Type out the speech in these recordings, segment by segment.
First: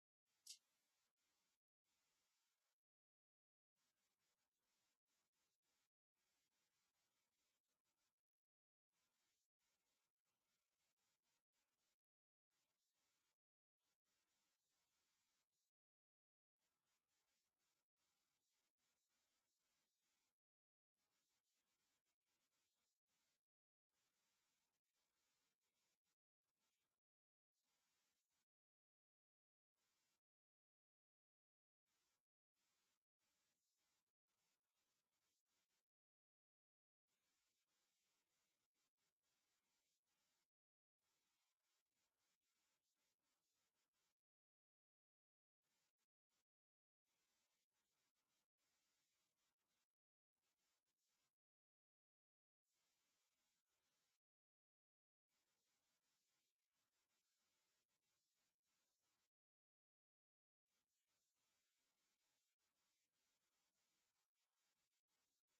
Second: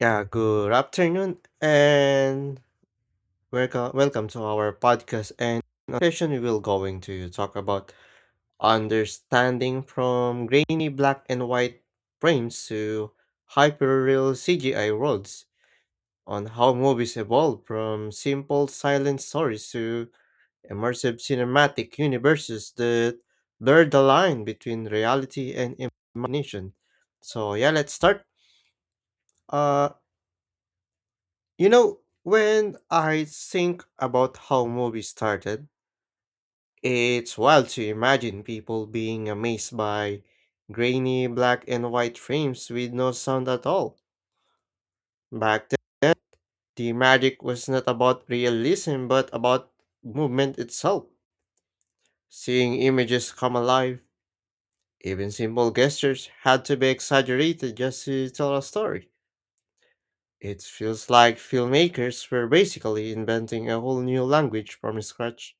Yeah, good afternoon and welcome to our podcast. And on session we will going to talk about understanding from grainy black and white frames to hyperreal CGI worlds on how movies evolve from simple silent stories to immersive cinematic universes that blur the line between reality and imagination. So yeah, let's start. Uh. You know, when I think about how movies started, it's wild to imagine people being amazed by grainy black and white frames with no sound at all. Back then, the magic was not about realism but about movement itself. Seeing images come alive, even simple gestures had to be exaggerated just to tell a story. It feels like filmmakers were basically inventing a whole new language from scratch.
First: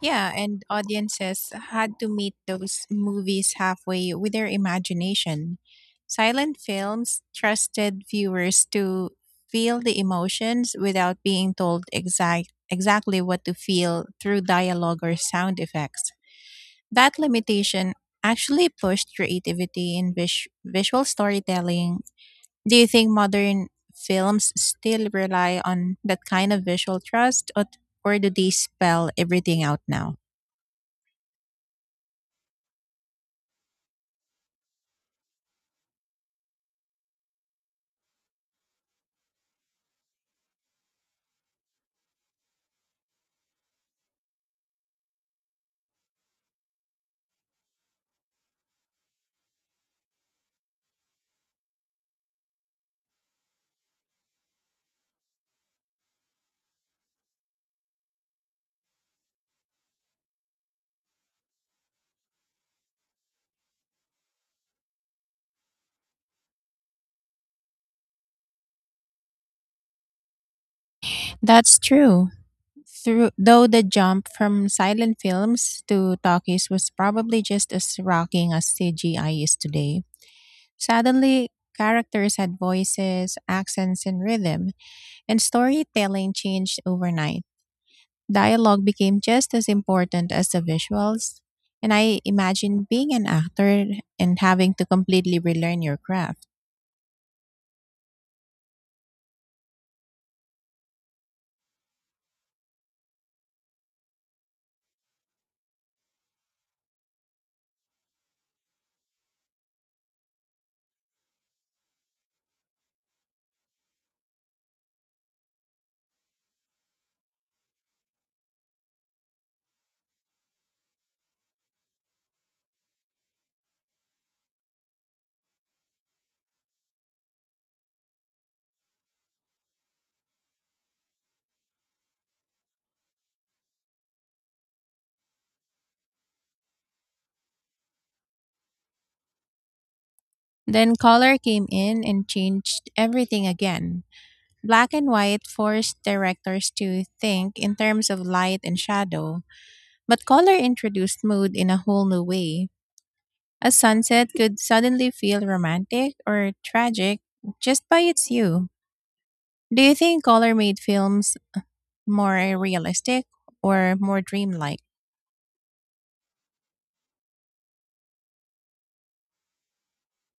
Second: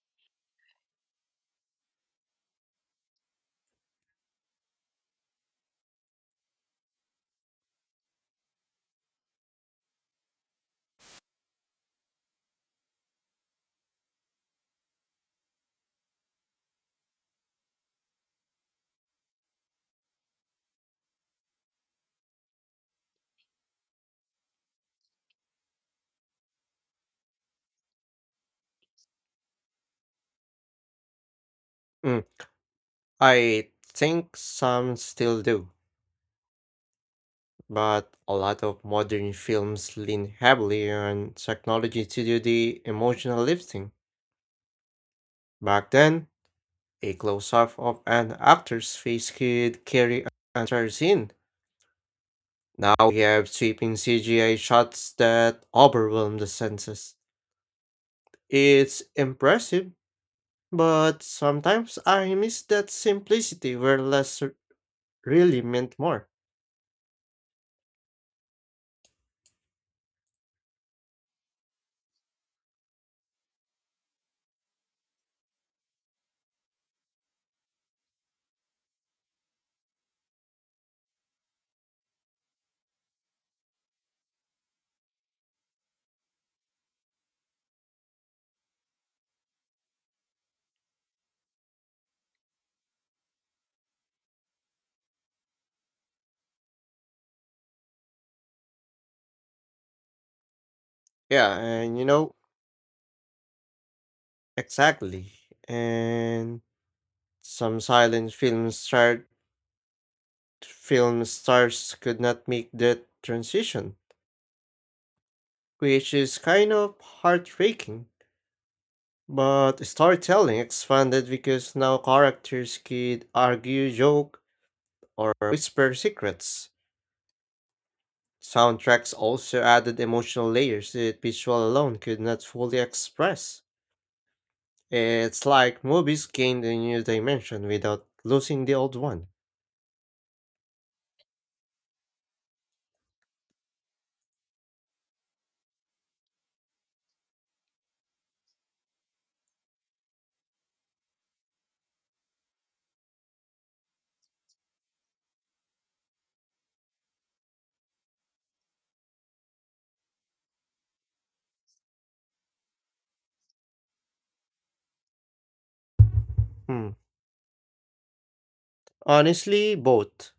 Yeah, and audiences had to meet those movies halfway with their imagination. Silent films trusted viewers to feel the emotions without being told exactly what to feel through dialogue or sound effects. That limitation actually pushed creativity in visual storytelling. Do you think modern films still rely on that kind of visual trust, or do they spell everything out now? I think some still do, but a lot of modern films lean heavily on technology to do the emotional lifting. Back then, a close up of an actor's face could carry an entire scene. Now we have sweeping CGI shots that overwhelm the senses. It's impressive, but sometimes I miss that simplicity where less really meant more. That's true. Though the jump from silent films to talkies was probably just as rocking as CGI is today. Suddenly, characters had voices, accents, and rhythm, and storytelling changed overnight. Dialogue became just as important as the visuals, and I imagine being an actor and having to completely relearn your craft. Yeah, and you know, exactly. And some silent film start film stars could not make that transition, which is kind of heartbreaking. But storytelling expanded because now characters could argue, joke, or whisper secrets. Soundtracks also added emotional layers that visual alone could not fully express. It's like movies gained a new dimension without losing the old one. Then color came in and changed everything again. Black and white forced directors to think in terms of light and shadow, but color introduced mood in a whole new way. A sunset could suddenly feel romantic or tragic just by its hue. Do you think color made films more realistic or more dreamlike? Hmm. Honestly, both.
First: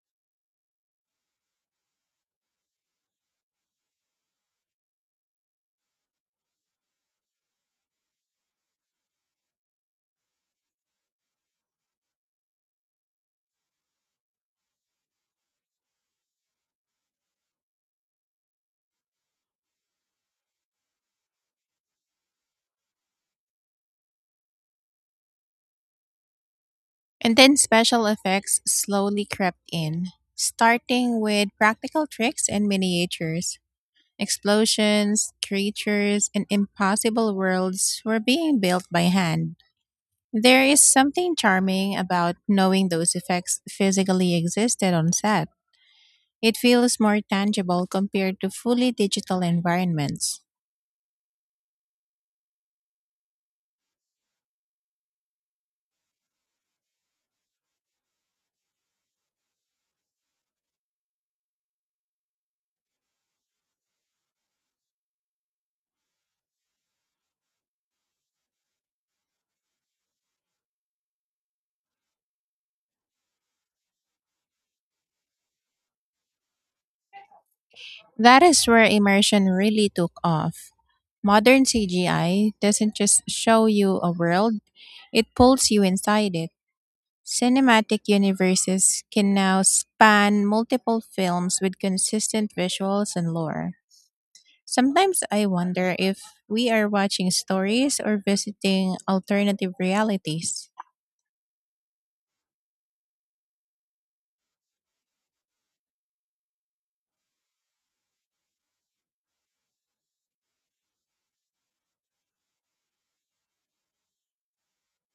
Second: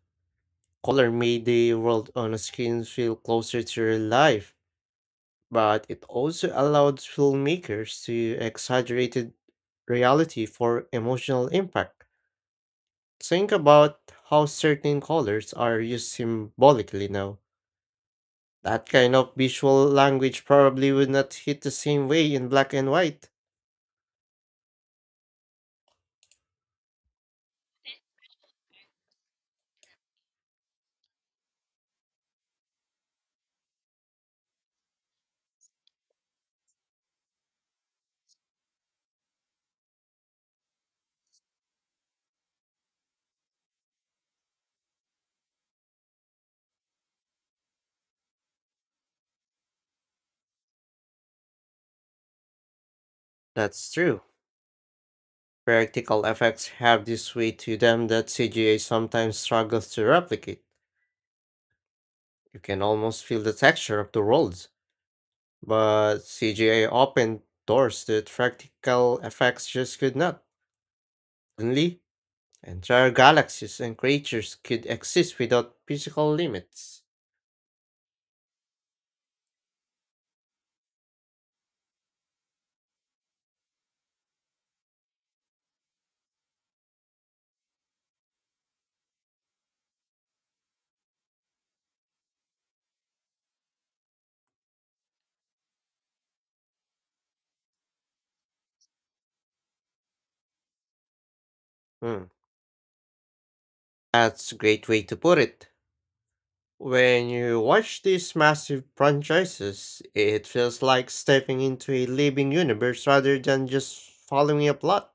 Color made the world on screen feel closer to real life, but it also allowed filmmakers to exaggerate reality for emotional impact. Think about how certain colors are used symbolically now. That kind of visual language probably would not hit the same way in black and white. And then special effects slowly crept in, starting with practical tricks and miniatures. Explosions, creatures, and impossible worlds were being built by hand. There is something charming about knowing those effects physically existed on set. It feels more tangible compared to fully digital environments. That's true. Practical effects have this way to them that CGA sometimes struggles to replicate. You can almost feel the texture of the roads, but CGA opened doors that practical effects just could not. Only entire galaxies and creatures could exist without physical limits. That is where immersion really took off. Modern CGI doesn't just show you a world, it pulls you inside it. Cinematic universes can now span multiple films with consistent visuals and lore. Sometimes I wonder if we are watching stories or visiting alternative realities. Hmm, that's a great way to put it. When you watch these massive franchises, it feels like stepping into a living universe rather than just following a plot.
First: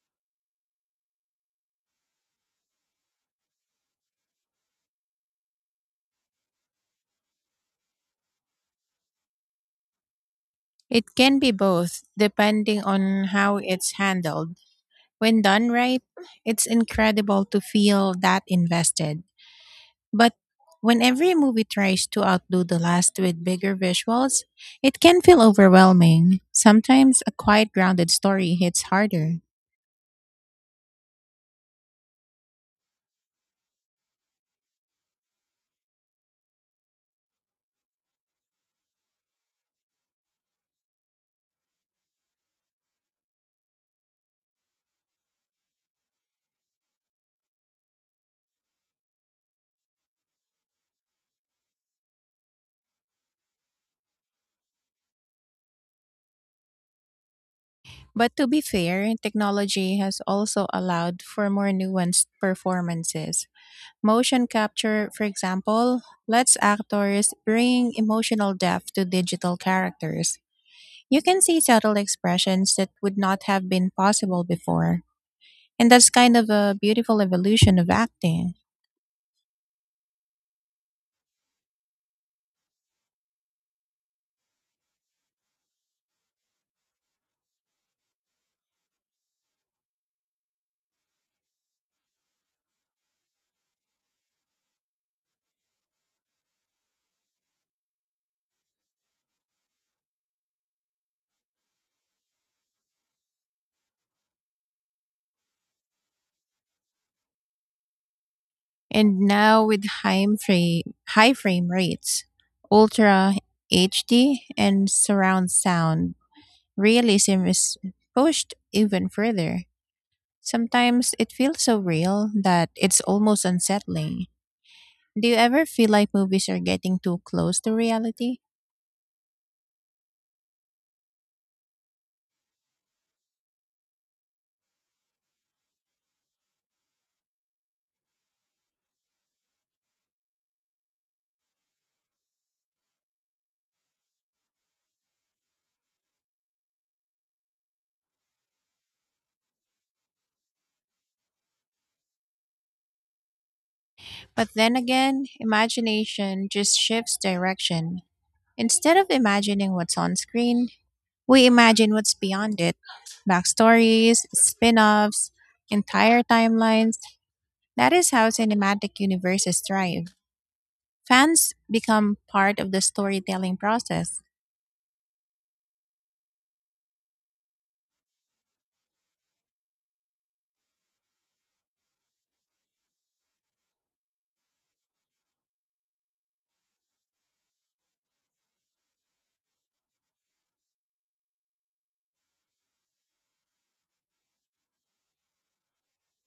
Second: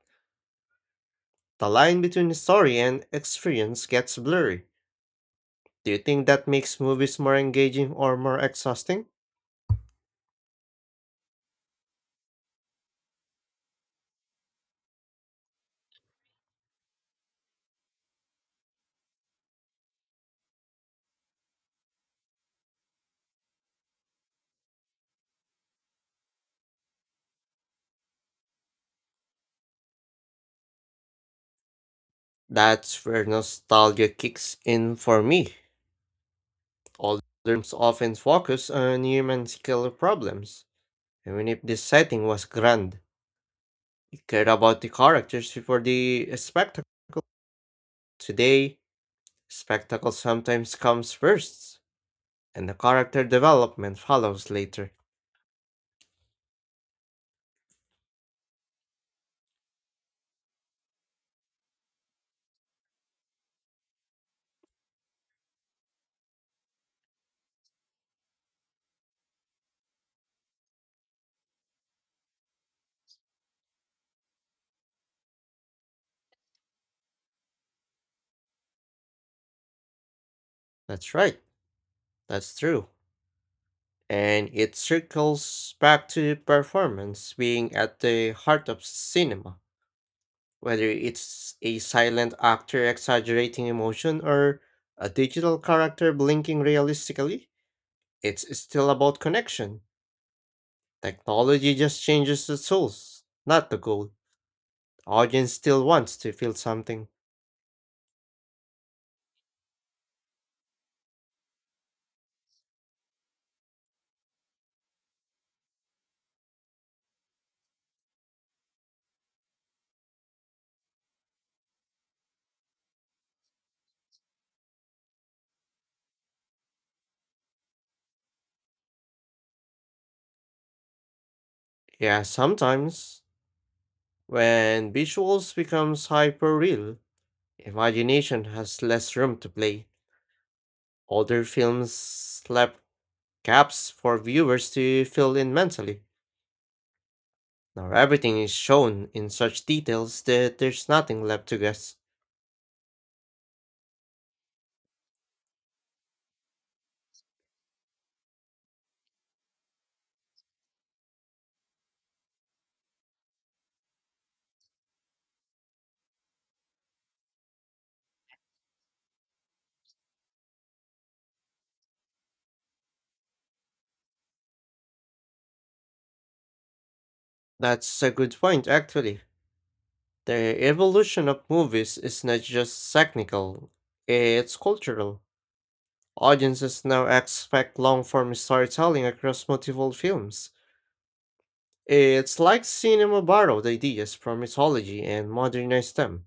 The line between story and experience gets blurry. Do you think that makes movies more engaging or more exhausting? It can be both, depending on how it's handled. When done right, it's incredible to feel that invested. But when every movie tries to outdo the last with bigger visuals, it can feel overwhelming. Sometimes a quiet, grounded story hits harder. That's where nostalgia kicks in for me. Older films often focus on human skill problems, even if the setting was grand. It cared about the characters before the spectacle. Today, spectacle sometimes comes first, and the character development follows later. But to be fair, technology has also allowed for more nuanced performances. Motion capture, for example, lets actors bring emotional depth to digital characters. You can see subtle expressions that would not have been possible before. And that's kind of a beautiful evolution of acting. That's right, that's true. And it circles back to performance being at the heart of cinema, whether it's a silent actor exaggerating emotion or a digital character blinking realistically, it's still about connection. Technology just changes the tools, not the goal. The audience still wants to feel something. And now with high frame rates, ultra HD, and surround sound, realism is pushed even further. Sometimes it feels so real that it's almost unsettling. Do you ever feel like movies are getting too close to reality? Yeah, sometimes when visuals becomes hyper real, imagination has less room to play. Older films left gaps for viewers to fill in mentally. Now everything is shown in such details that there's nothing left to guess. But then again, imagination just shifts direction. Instead of imagining what's on screen, we imagine what's beyond it: backstories, spin offs, entire timelines. That is how cinematic universes thrive. Fans become part of the storytelling process. That's a good point, actually. The evolution of movies is not just technical, it's cultural. Audiences now expect long form storytelling across multiple films. It's like cinema borrowed ideas from mythology and modernized them.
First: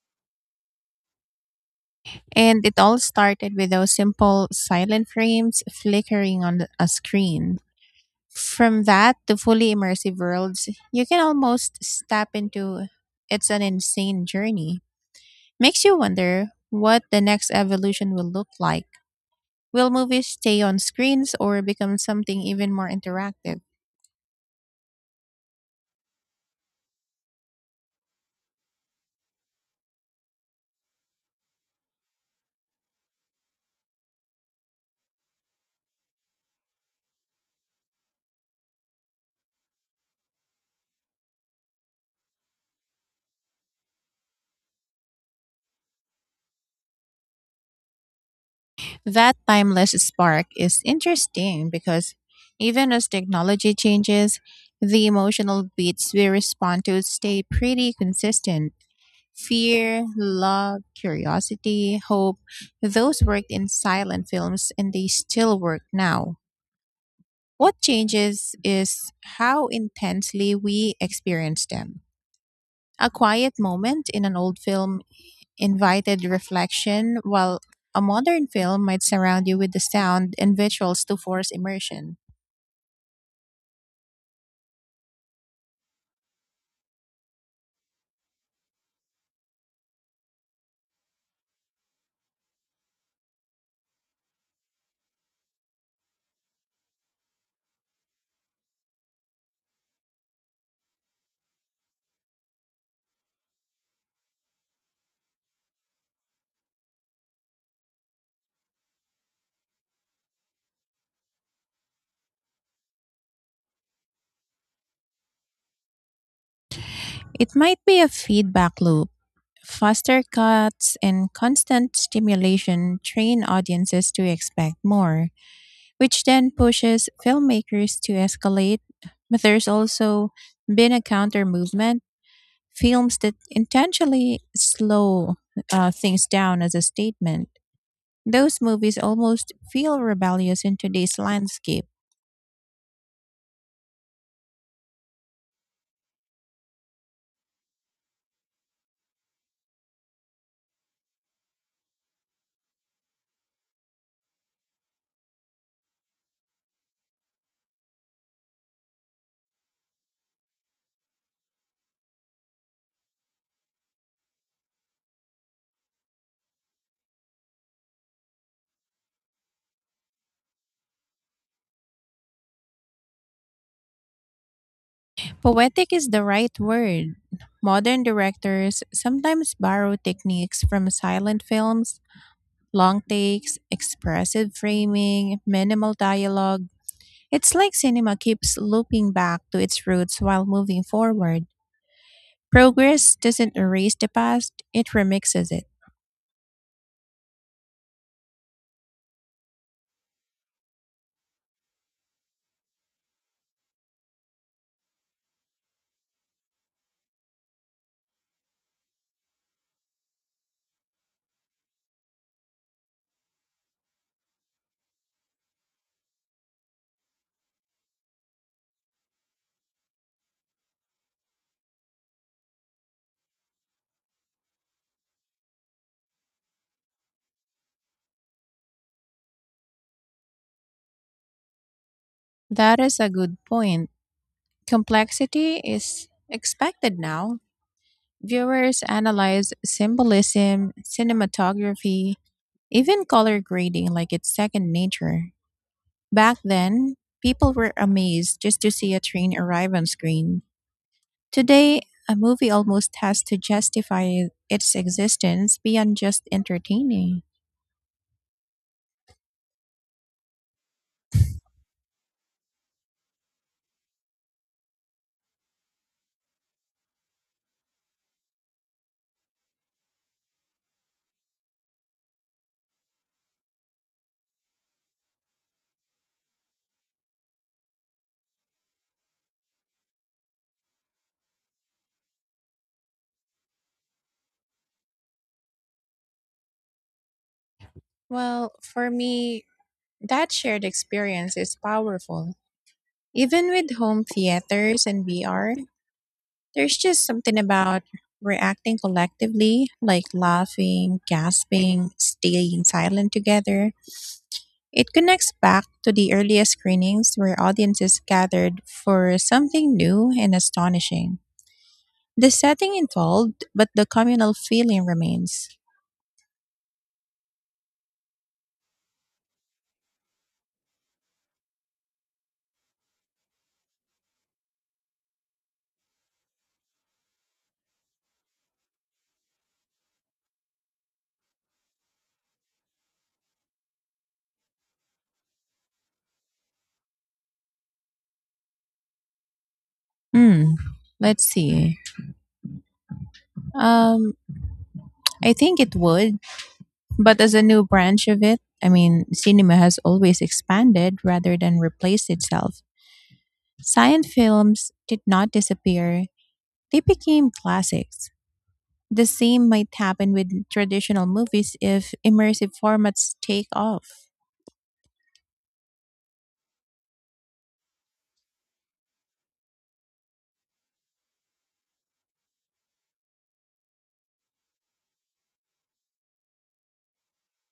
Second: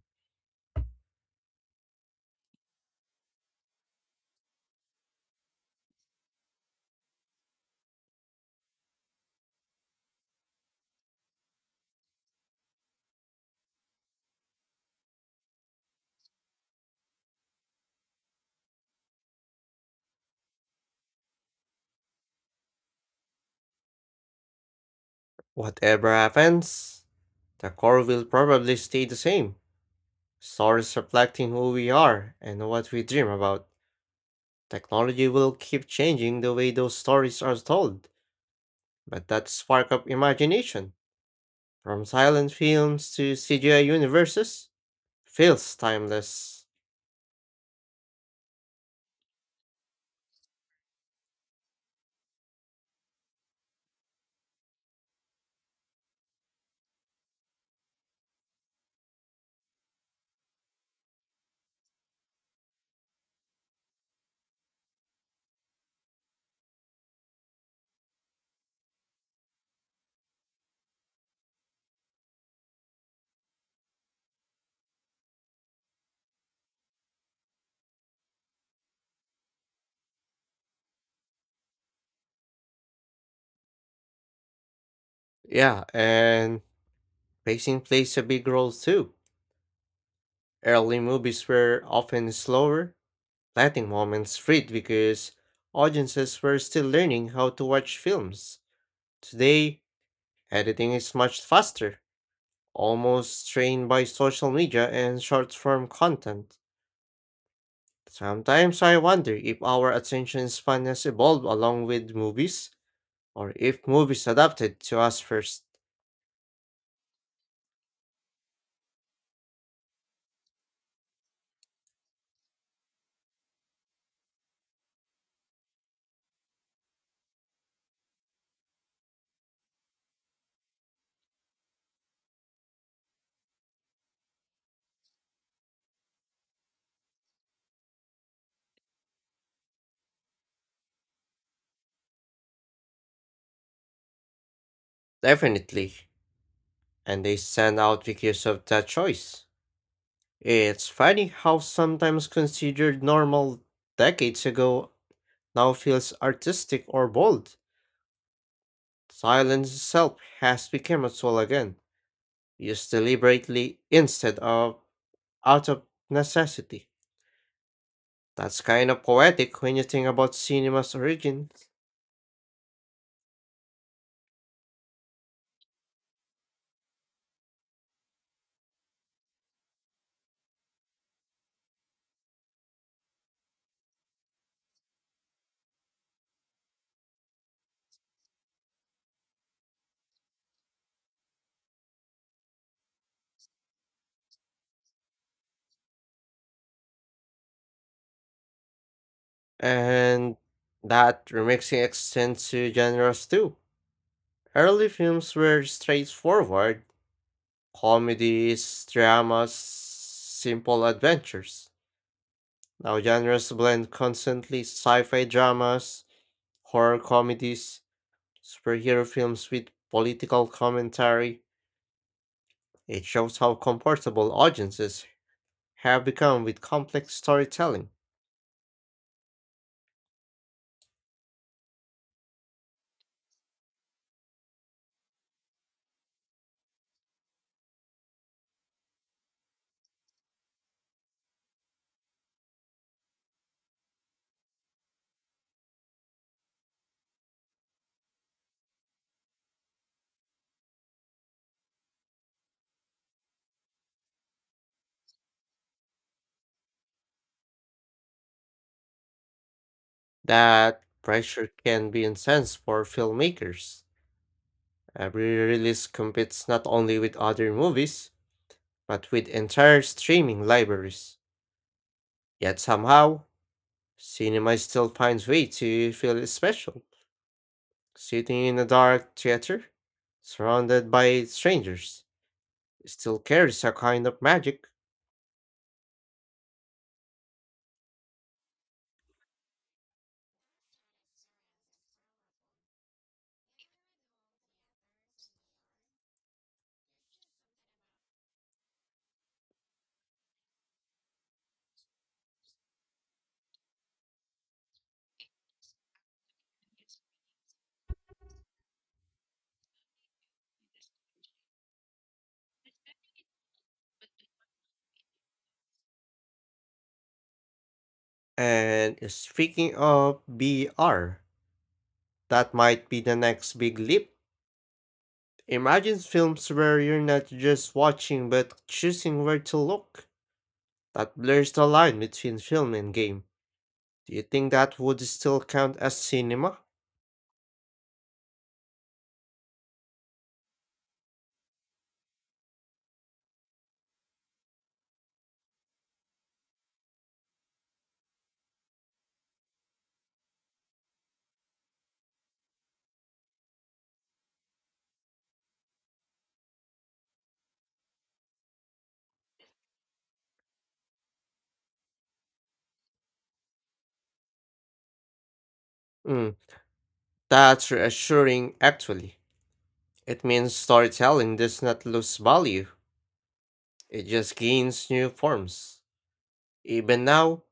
And it all started with those simple silent frames flickering on a screen. From that to fully immersive worlds you can almost step into, it's an insane journey. Makes you wonder what the next evolution will look like. Will movies stay on screens or become something even more interactive? Whatever happens, the core will probably stay the same, stories reflecting who we are and what we dream about. Technology will keep changing the way those stories are told, but that spark of imagination, from silent films to CGI universes, feels timeless. That timeless spark is interesting because even as technology changes, the emotional beats we respond to stay pretty consistent. Fear, love, curiosity, hope, those worked in silent films and they still work now. What changes is how intensely we experience them. A quiet moment in an old film invited reflection, while a modern film might surround you with the sound and visuals to force immersion. Yeah, and pacing plays a big role too. Early movies were often slower, letting moments fade because audiences were still learning how to watch films. Today, editing is much faster, almost trained by social media and short form content. Sometimes I wonder if our attention span has evolved along with movies, or if movies adapted to us first. It might be a feedback loop. Faster cuts and constant stimulation train audiences to expect more, which then pushes filmmakers to escalate. But there's also been a counter movement, films that intentionally slow things down as a statement. Those movies almost feel rebellious in today's landscape. Definitely. And they stand out because of that choice. It's funny how sometimes considered normal decades ago now feels artistic or bold. Silence itself has become a tool again, used deliberately instead of out of necessity. That's kind of poetic when you think about cinema's origin. Poetic is the right word. Modern directors sometimes borrow techniques from silent films: long takes, expressive framing, minimal dialogue. It's like cinema keeps looping back to its roots while moving forward. Progress doesn't erase the past, it remixes it. And that remixing extends to genres too. Early films were straightforward comedies, dramas, simple adventures. Now genres blend constantly sci fi dramas, horror comedies, superhero films with political commentary. It shows how comfortable audiences have become with complex storytelling. That is a good point. Complexity is expected now. Viewers analyze symbolism, cinematography, even color grading like it's second nature. Back then, people were amazed just to see a train arrive on screen. Today, a movie almost has to justify its existence beyond just entertaining. That pressure can be intense for filmmakers. Every release competes not only with other movies, but with entire streaming libraries. Yet somehow, cinema still finds way to feel special. Sitting in a dark theater, surrounded by strangers, still carries a kind of magic. Well, for me, that shared experience is powerful. Even with home theaters and VR, there's just something about reacting collectively, like laughing, gasping, staying silent together. It connects back to the earliest screenings where audiences gathered for something new and astonishing. The setting involved, but the communal feeling remains. And speaking of VR, that might be the next big leap. Imagine films where you're not just watching but choosing where to look. That blurs the line between film and game. Do you think that would still count as cinema? Hmm. Let's see. Um, I think it would, but as a new branch of it. I mean, cinema has always expanded rather than replaced itself. Silent films did not disappear, they became classics. The same might happen with traditional movies if immersive formats take off. Mm, that's reassuring, actually. It means storytelling does not lose value, it just gains new forms. Even now,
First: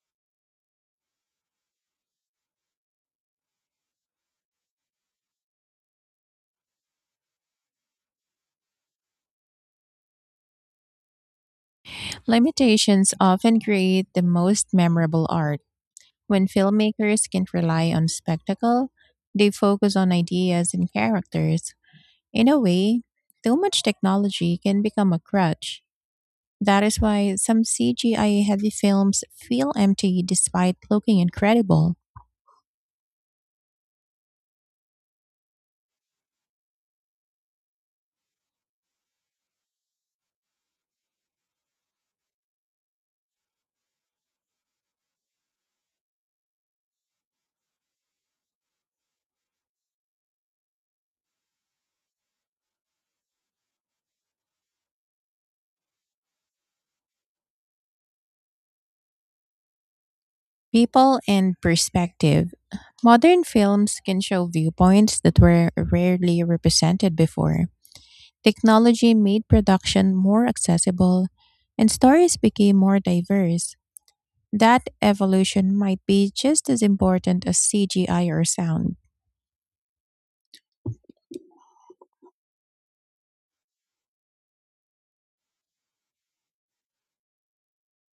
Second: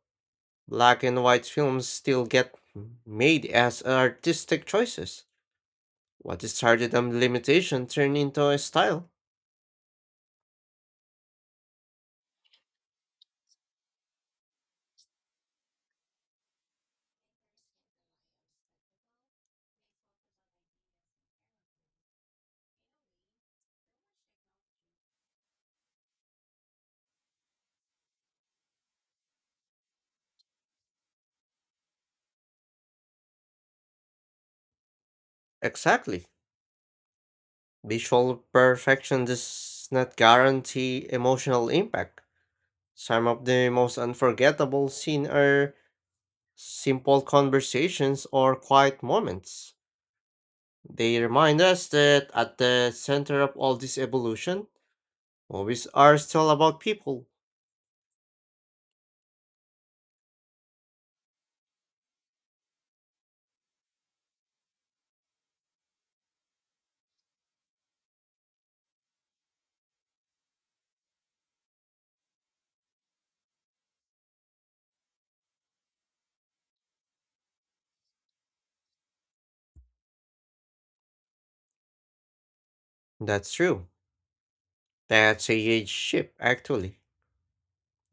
black and white films still get made as artistic choices. What started a limitation turned into a style. Limitations often create the most memorable art. When filmmakers can't rely on spectacle, they focus on ideas and characters. In a way, too much technology can become a crutch. That is why some CGI heavy films feel empty despite looking incredible. Exactly. Visual perfection does not guarantee emotional impact. Some of the most unforgettable scenes are simple conversations or quiet moments. They remind us that at the center of all this evolution, movies are still about people. People and perspective. Modern films can show viewpoints that were rarely represented before. Technology made production more accessible, and stories became more diverse. That evolution might be just as important as CGI or sound. That's true. That's a huge shift, actually.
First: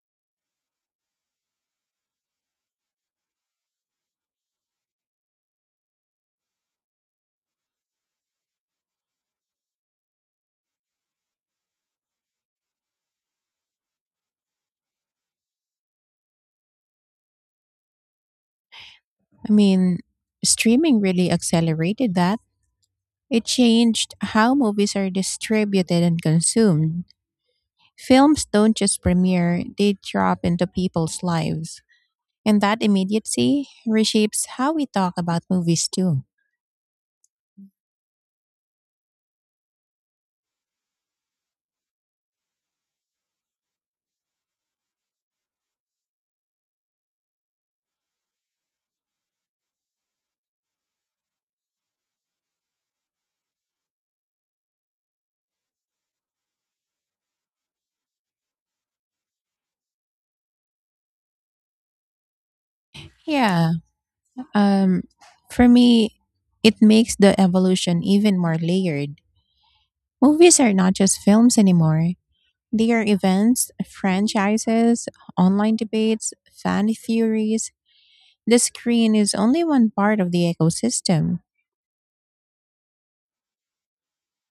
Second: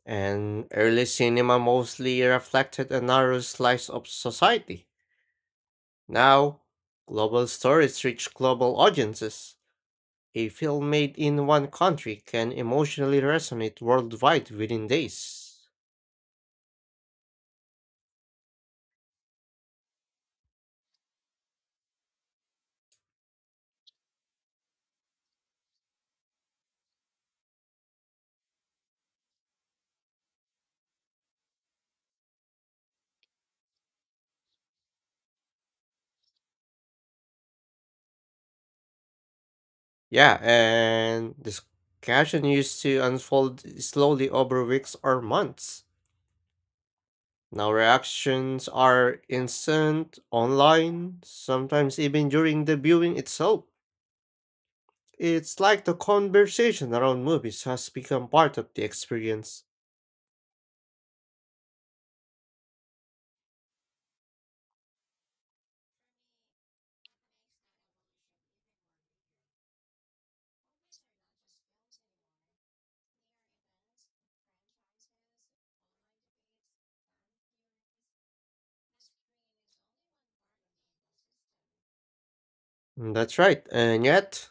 And early cinema mostly reflected a narrow slice of society. Now, global stories reach global audiences. A film made in one country can emotionally resonate worldwide within days. I mean, streaming really accelerated that. It changed how movies are distributed and consumed. Films don't just premiere, they drop into people's lives. And that immediacy reshapes how we talk about movies too. Yeah, and discussion used to unfold slowly over weeks or months. Now reactions are instant, online, sometimes even during the viewing itself. It's like the conversation around movies has become part of the experience. Yeah. Um for me, it makes the evolution even more layered. Movies are not just films anymore. They are events, franchises, online debates, fan theories. The screen is only one part of the ecosystem. Mm, that's right, and yet,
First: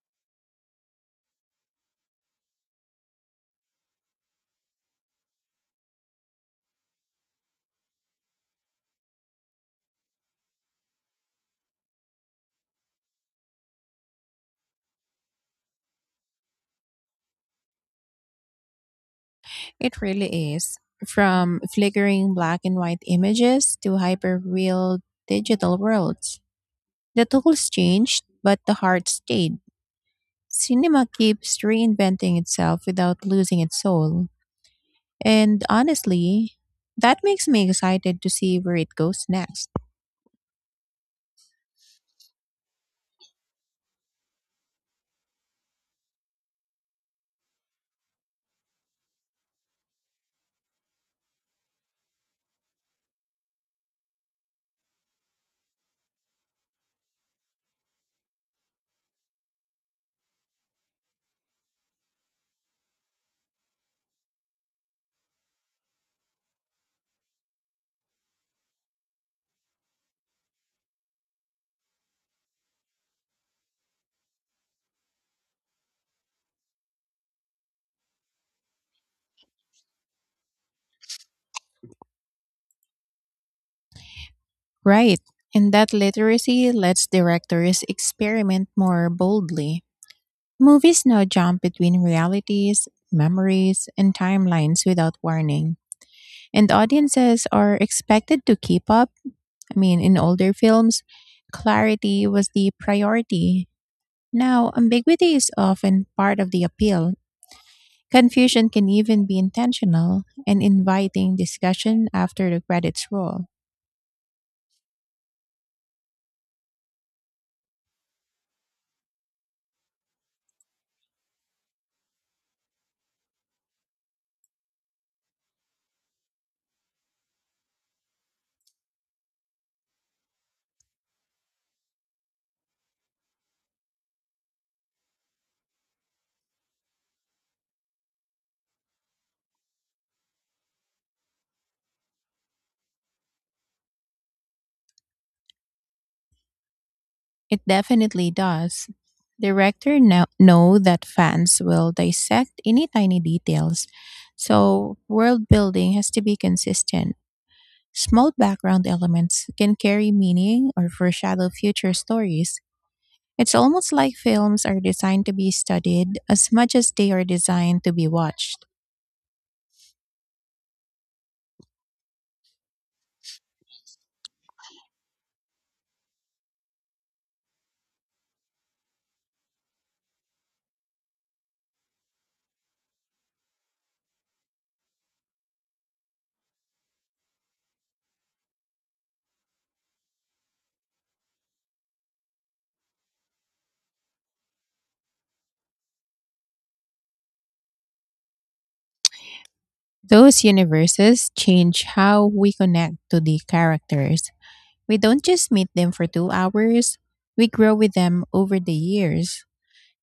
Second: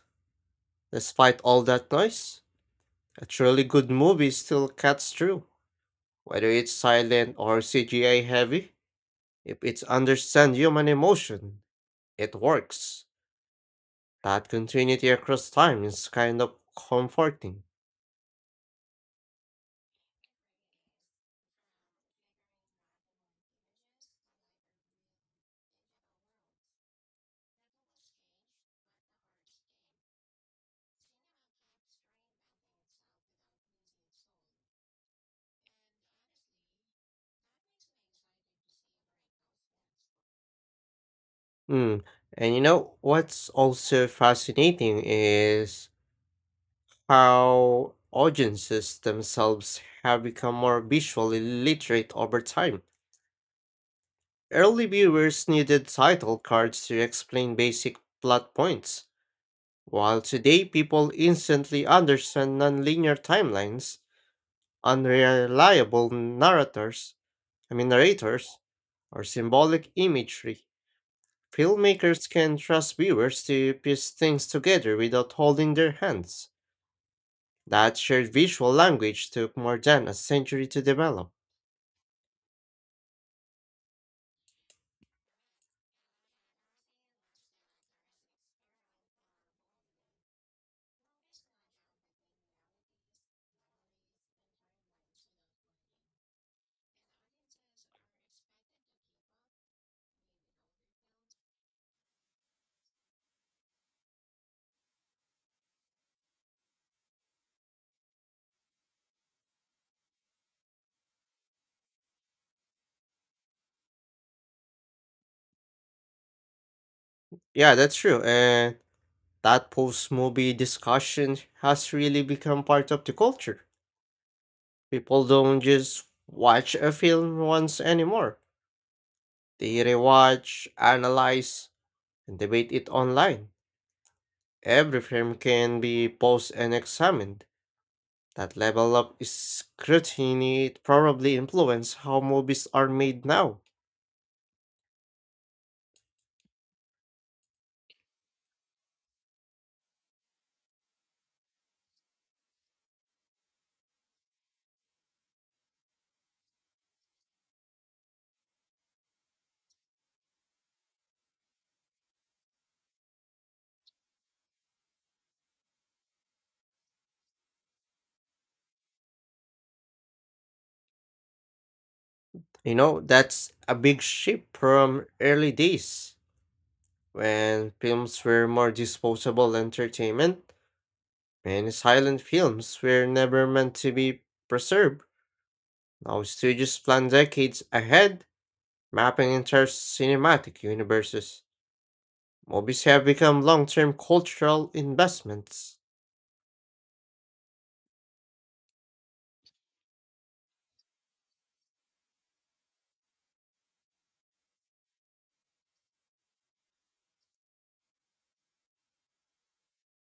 despite all that noise, a truly good movie still cuts through, whether it's silent or CGI heavy, if it's understand human emotion, it works. That continuity across time is kind of comforting. It really is. From flickering black and white images to hyper real digital worlds. The tools changed, but the heart stayed. Cinema keeps reinventing itself without losing its soul. And honestly, that makes me excited to see where it goes next. Mm. And you know, what's also fascinating is how audiences themselves have become more visually literate over time. Early viewers needed title cards to explain basic plot points, while today people instantly understand nonlinear timelines, unreliable narrators, I mean narrators, or symbolic imagery. Filmmakers can trust viewers to piece things together without holding their hands. That shared visual language took more than a century to develop. Right. And that literacy lets directors experiment more boldly. Movies now jump between realities, memories, and timelines without warning. And audiences are expected to keep up. I mean, in older films, clarity was the priority. Now, ambiguity is often part of the appeal. Confusion can even be intentional and inviting discussion after the credits roll. Yeah, that's true, and that post movie discussion has really become part of the culture. People don't just watch a film once anymore, they rewatch, analyze, and debate it online. Every frame can be paused and examined. That level of scrutiny probably influenced how movies are made now. It definitely does. Director now know that fans will dissect any tiny details, so world building has to be consistent. Small background elements can carry meaning or foreshadow future stories. It's almost like films are designed to be studied as much as they are designed to be watched. You know, that's a big shift from early days when films were more disposable entertainment. Many silent films were never meant to be preserved. Now studios plan decades ahead, mapping entire cinematic universes. Movies have become long term cultural investments. Those universes change how we connect to the characters. We don't just meet them for 2 hours, we grow with them over the years.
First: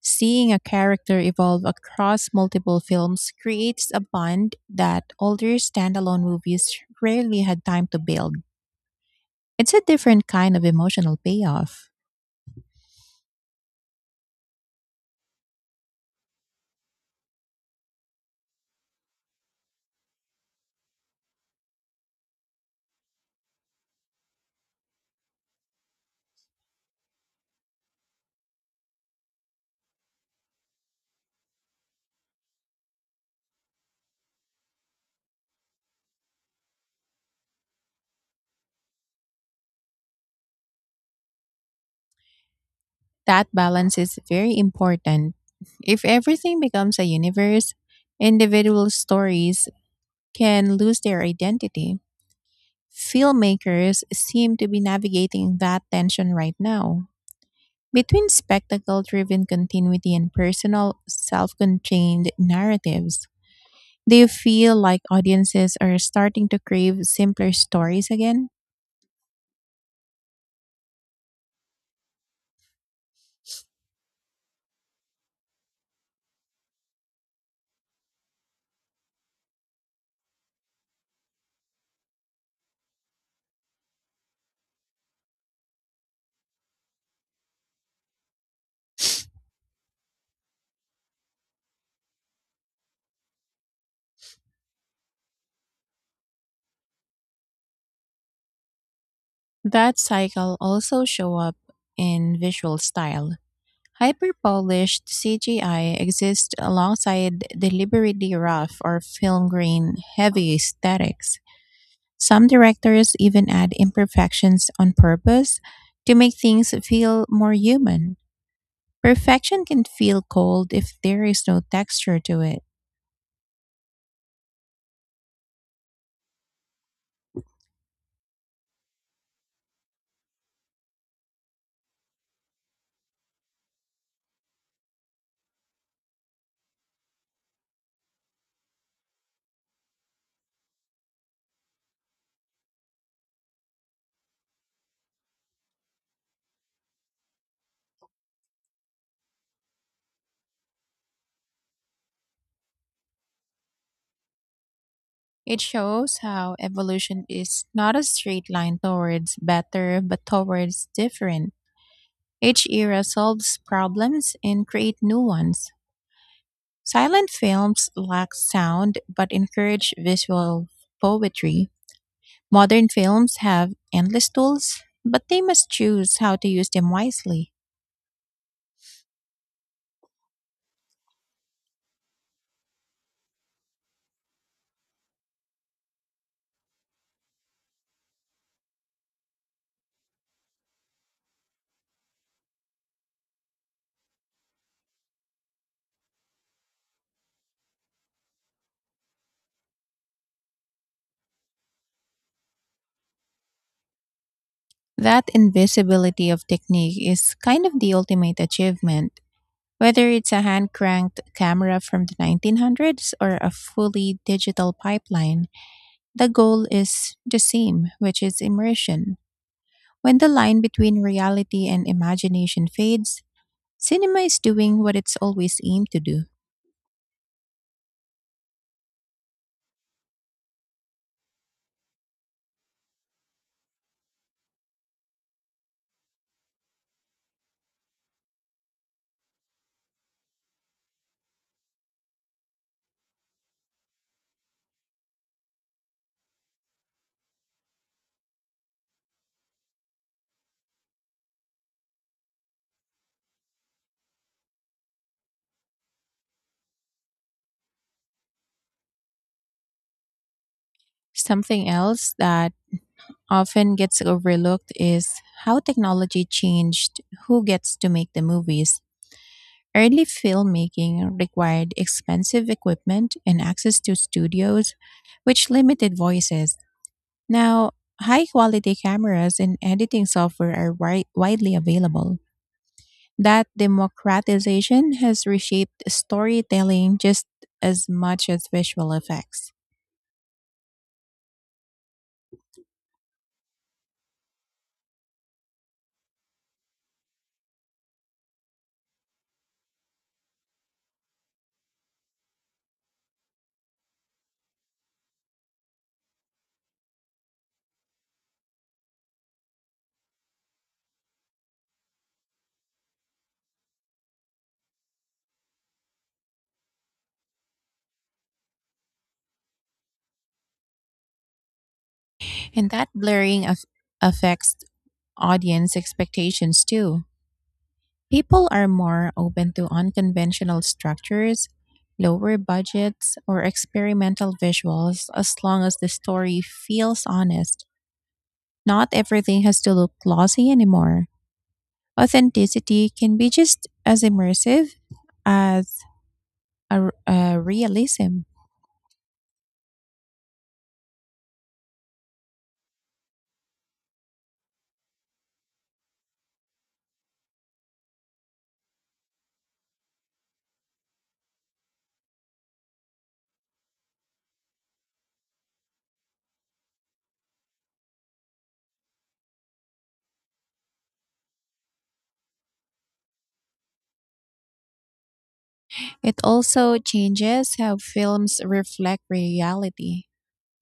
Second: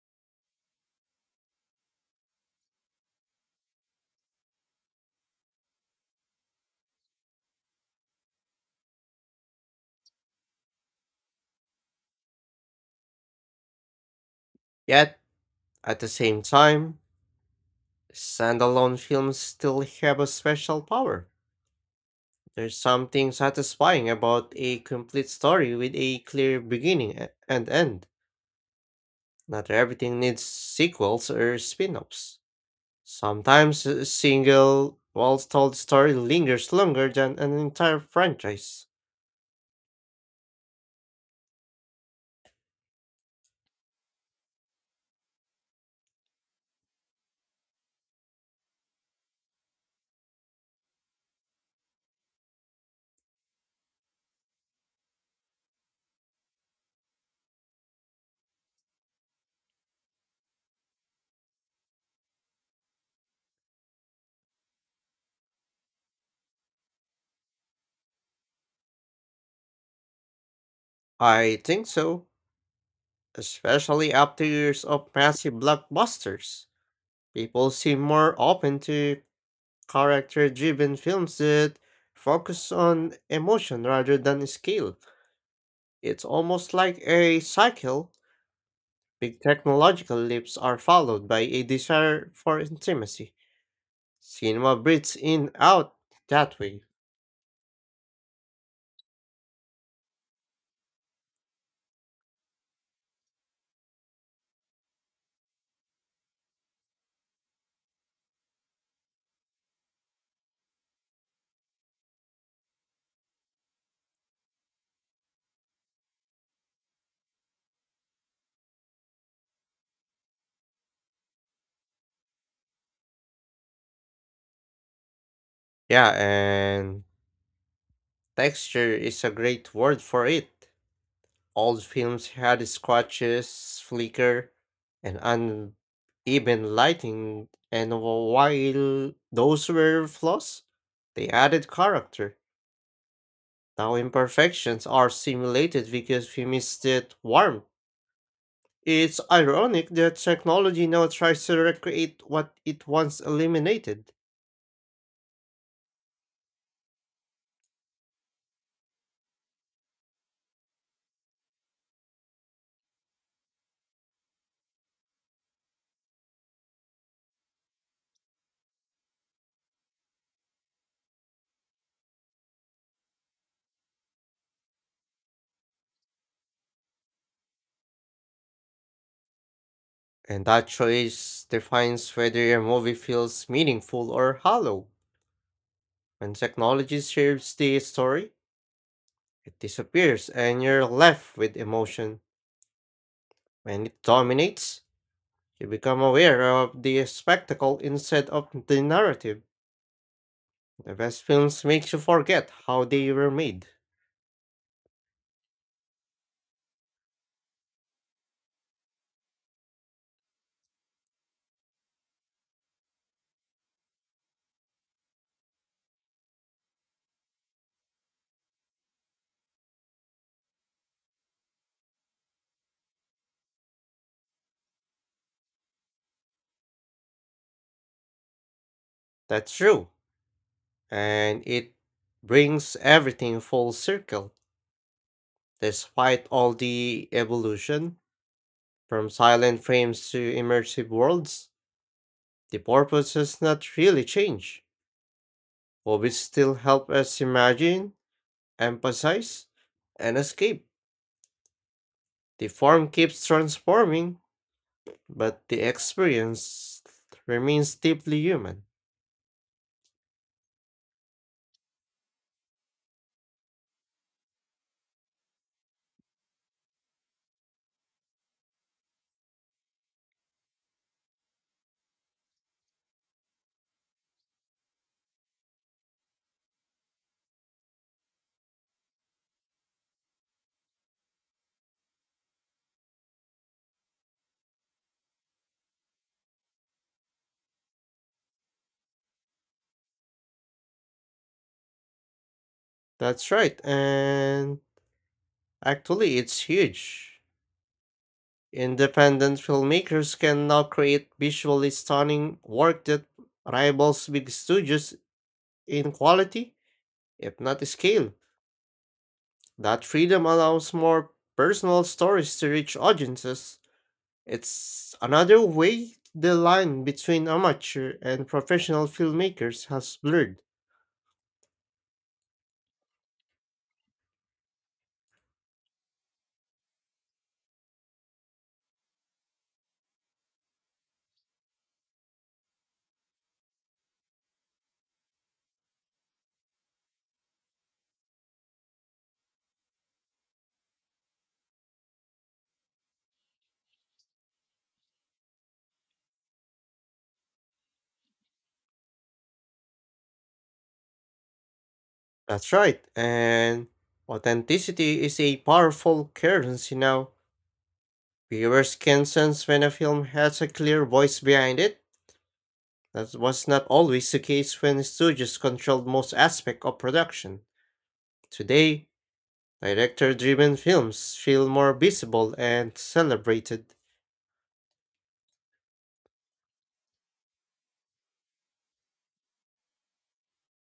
Seeing a character evolve across multiple films creates a bond that older standalone movies rarely had time to build. It's a different kind of emotional payoff. Yet, at the same time, standalone films still have a special power. There's something satisfying about a complete story with a clear beginning and end. Not everything needs sequels or spin offs. Sometimes a single, well told story lingers longer than an entire franchise. That balance is very important. If everything becomes a universe, individual stories can lose their identity. Filmmakers seem to be navigating that tension right now between spectacle driven continuity and personal self contained narratives. Do you feel like audiences are starting to crave simpler stories again? I think so, especially after years of massive blockbusters. People seem more open to character driven films that focus on emotion rather than scale. It's almost like a cycle. Big technological leaps are followed by a desire for intimacy. Cinema breathes in out that way. That cycle also show up in visual style. Hyper-polished CGI exists alongside deliberately rough or film grain heavy aesthetics. Some directors even add imperfections on purpose to make things feel more human. Perfection can feel cold if there is no texture to it. Yeah, and texture is a great word for it. Old films had scratches, flicker, and uneven lighting, and while those were flaws, they added character. Now imperfections are simulated because we missed that warmth. It's ironic that technology now tries to recreate what it once eliminated, It shows how evolution is not a straight line towards better, but towards different. Each era solves problems and create new ones. Silent films lack sound but encourage visual poetry. Modern films have endless tools, but they must choose how to use them wisely. and that choice defines whether a movie feels meaningful or hollow. When technology shapes the story, it disappears and you're left with emotion. When it dominates, you become aware of the spectacle instead of the narrative. The best films makes you forget how they were made. That invisibility of technique is kind of the ultimate achievement. Whether it's a hand cranked camera from the 1900s or a fully digital pipeline, the goal is the same, which is immersion. When the line between reality and imagination fades, cinema is doing what it's always aimed to do. That's true. And it brings everything full circle. Despite all the evolution, from silent frames to immersive worlds, the purpose has not really changed. Movies still help us imagine, emphasize, and escape. The form keeps transforming, but the experience remains deeply human. Something else that often gets overlooked is how technology changed who gets to make the movies. Early filmmaking required expensive equipment and access to studios, which limited voices. Now, high quality cameras and editing software are widely available. That democratization has reshaped storytelling just as much as visual effects. That's right, and actually, it's huge. Independent filmmakers can now create visually stunning work that rivals big studios in quality, if not scale. That freedom allows more personal stories to reach audiences. It's another way the line between amateur and professional filmmakers has blurred. And that blurring aff affects audience expectations too. People are more open to unconventional structures, lower budgets, or experimental visuals as long as the story feels honest. Not everything has to look glossy anymore. Authenticity can be just as immersive as a realism. That's right, and authenticity is a powerful currency now. Viewers can sense when a film has a clear voice behind it. That was not always the case when studios controlled most aspects of production. Today, director driven films feel more visible and celebrated. It also changes how films reflect reality.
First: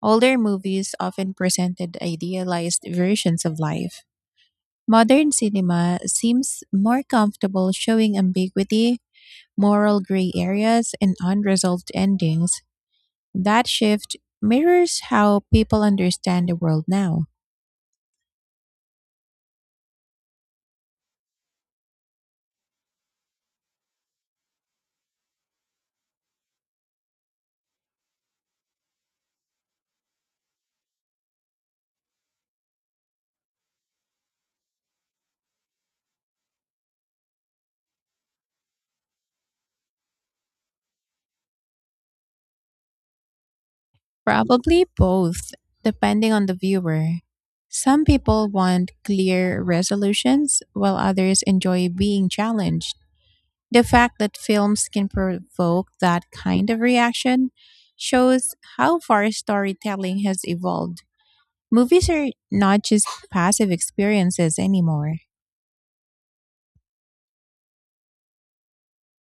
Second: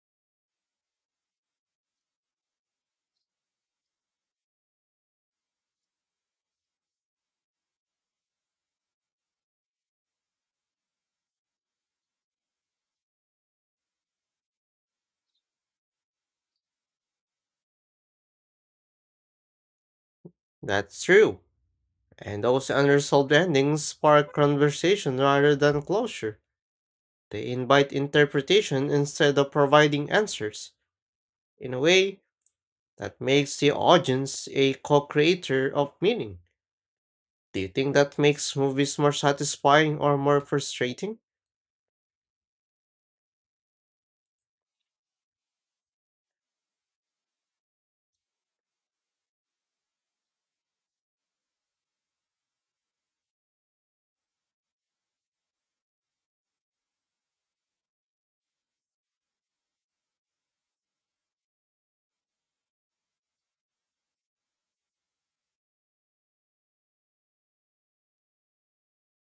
Older movies often presented idealized versions of life. Modern cinema seems more comfortable showing ambiguity, moral gray areas, and unresolved endings. That shift mirrors how people understand the world now. That's true, and those unresolved endings spark conversation rather than closure. They invite interpretation instead of providing answers. In a way, that makes the audience a co-creator of meaning. Do you think that makes movies more satisfying or more frustrating? Probably both, depending on the viewer. Some people want clear resolutions, while others enjoy being challenged. The fact that films can provoke that kind of reaction shows how far storytelling has evolved. Movies are not just passive experiences anymore.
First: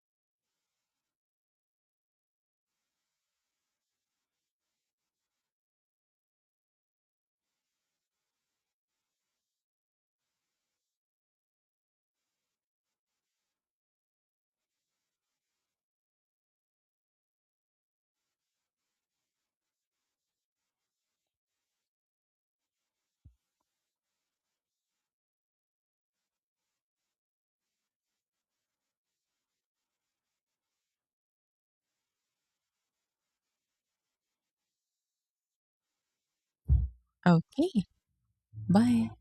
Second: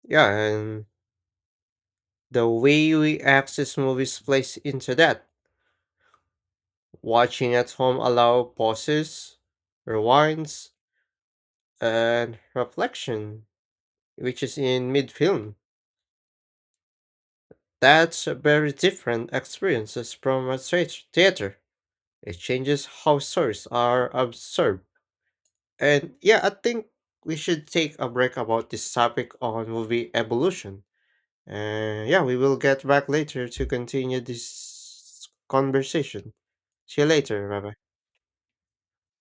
Yeah, and the way we access movies plays into that. Watching at home allow pauses, rewinds, and reflection, which is in mid-film. That's a very different experiences from a straight theater. It changes how stories are absorbed. And yeah, I think we should take a break about this topic on movie evolution. And yeah, we will get back later to continue this conversation. See you later. Bye bye. Okay, bye.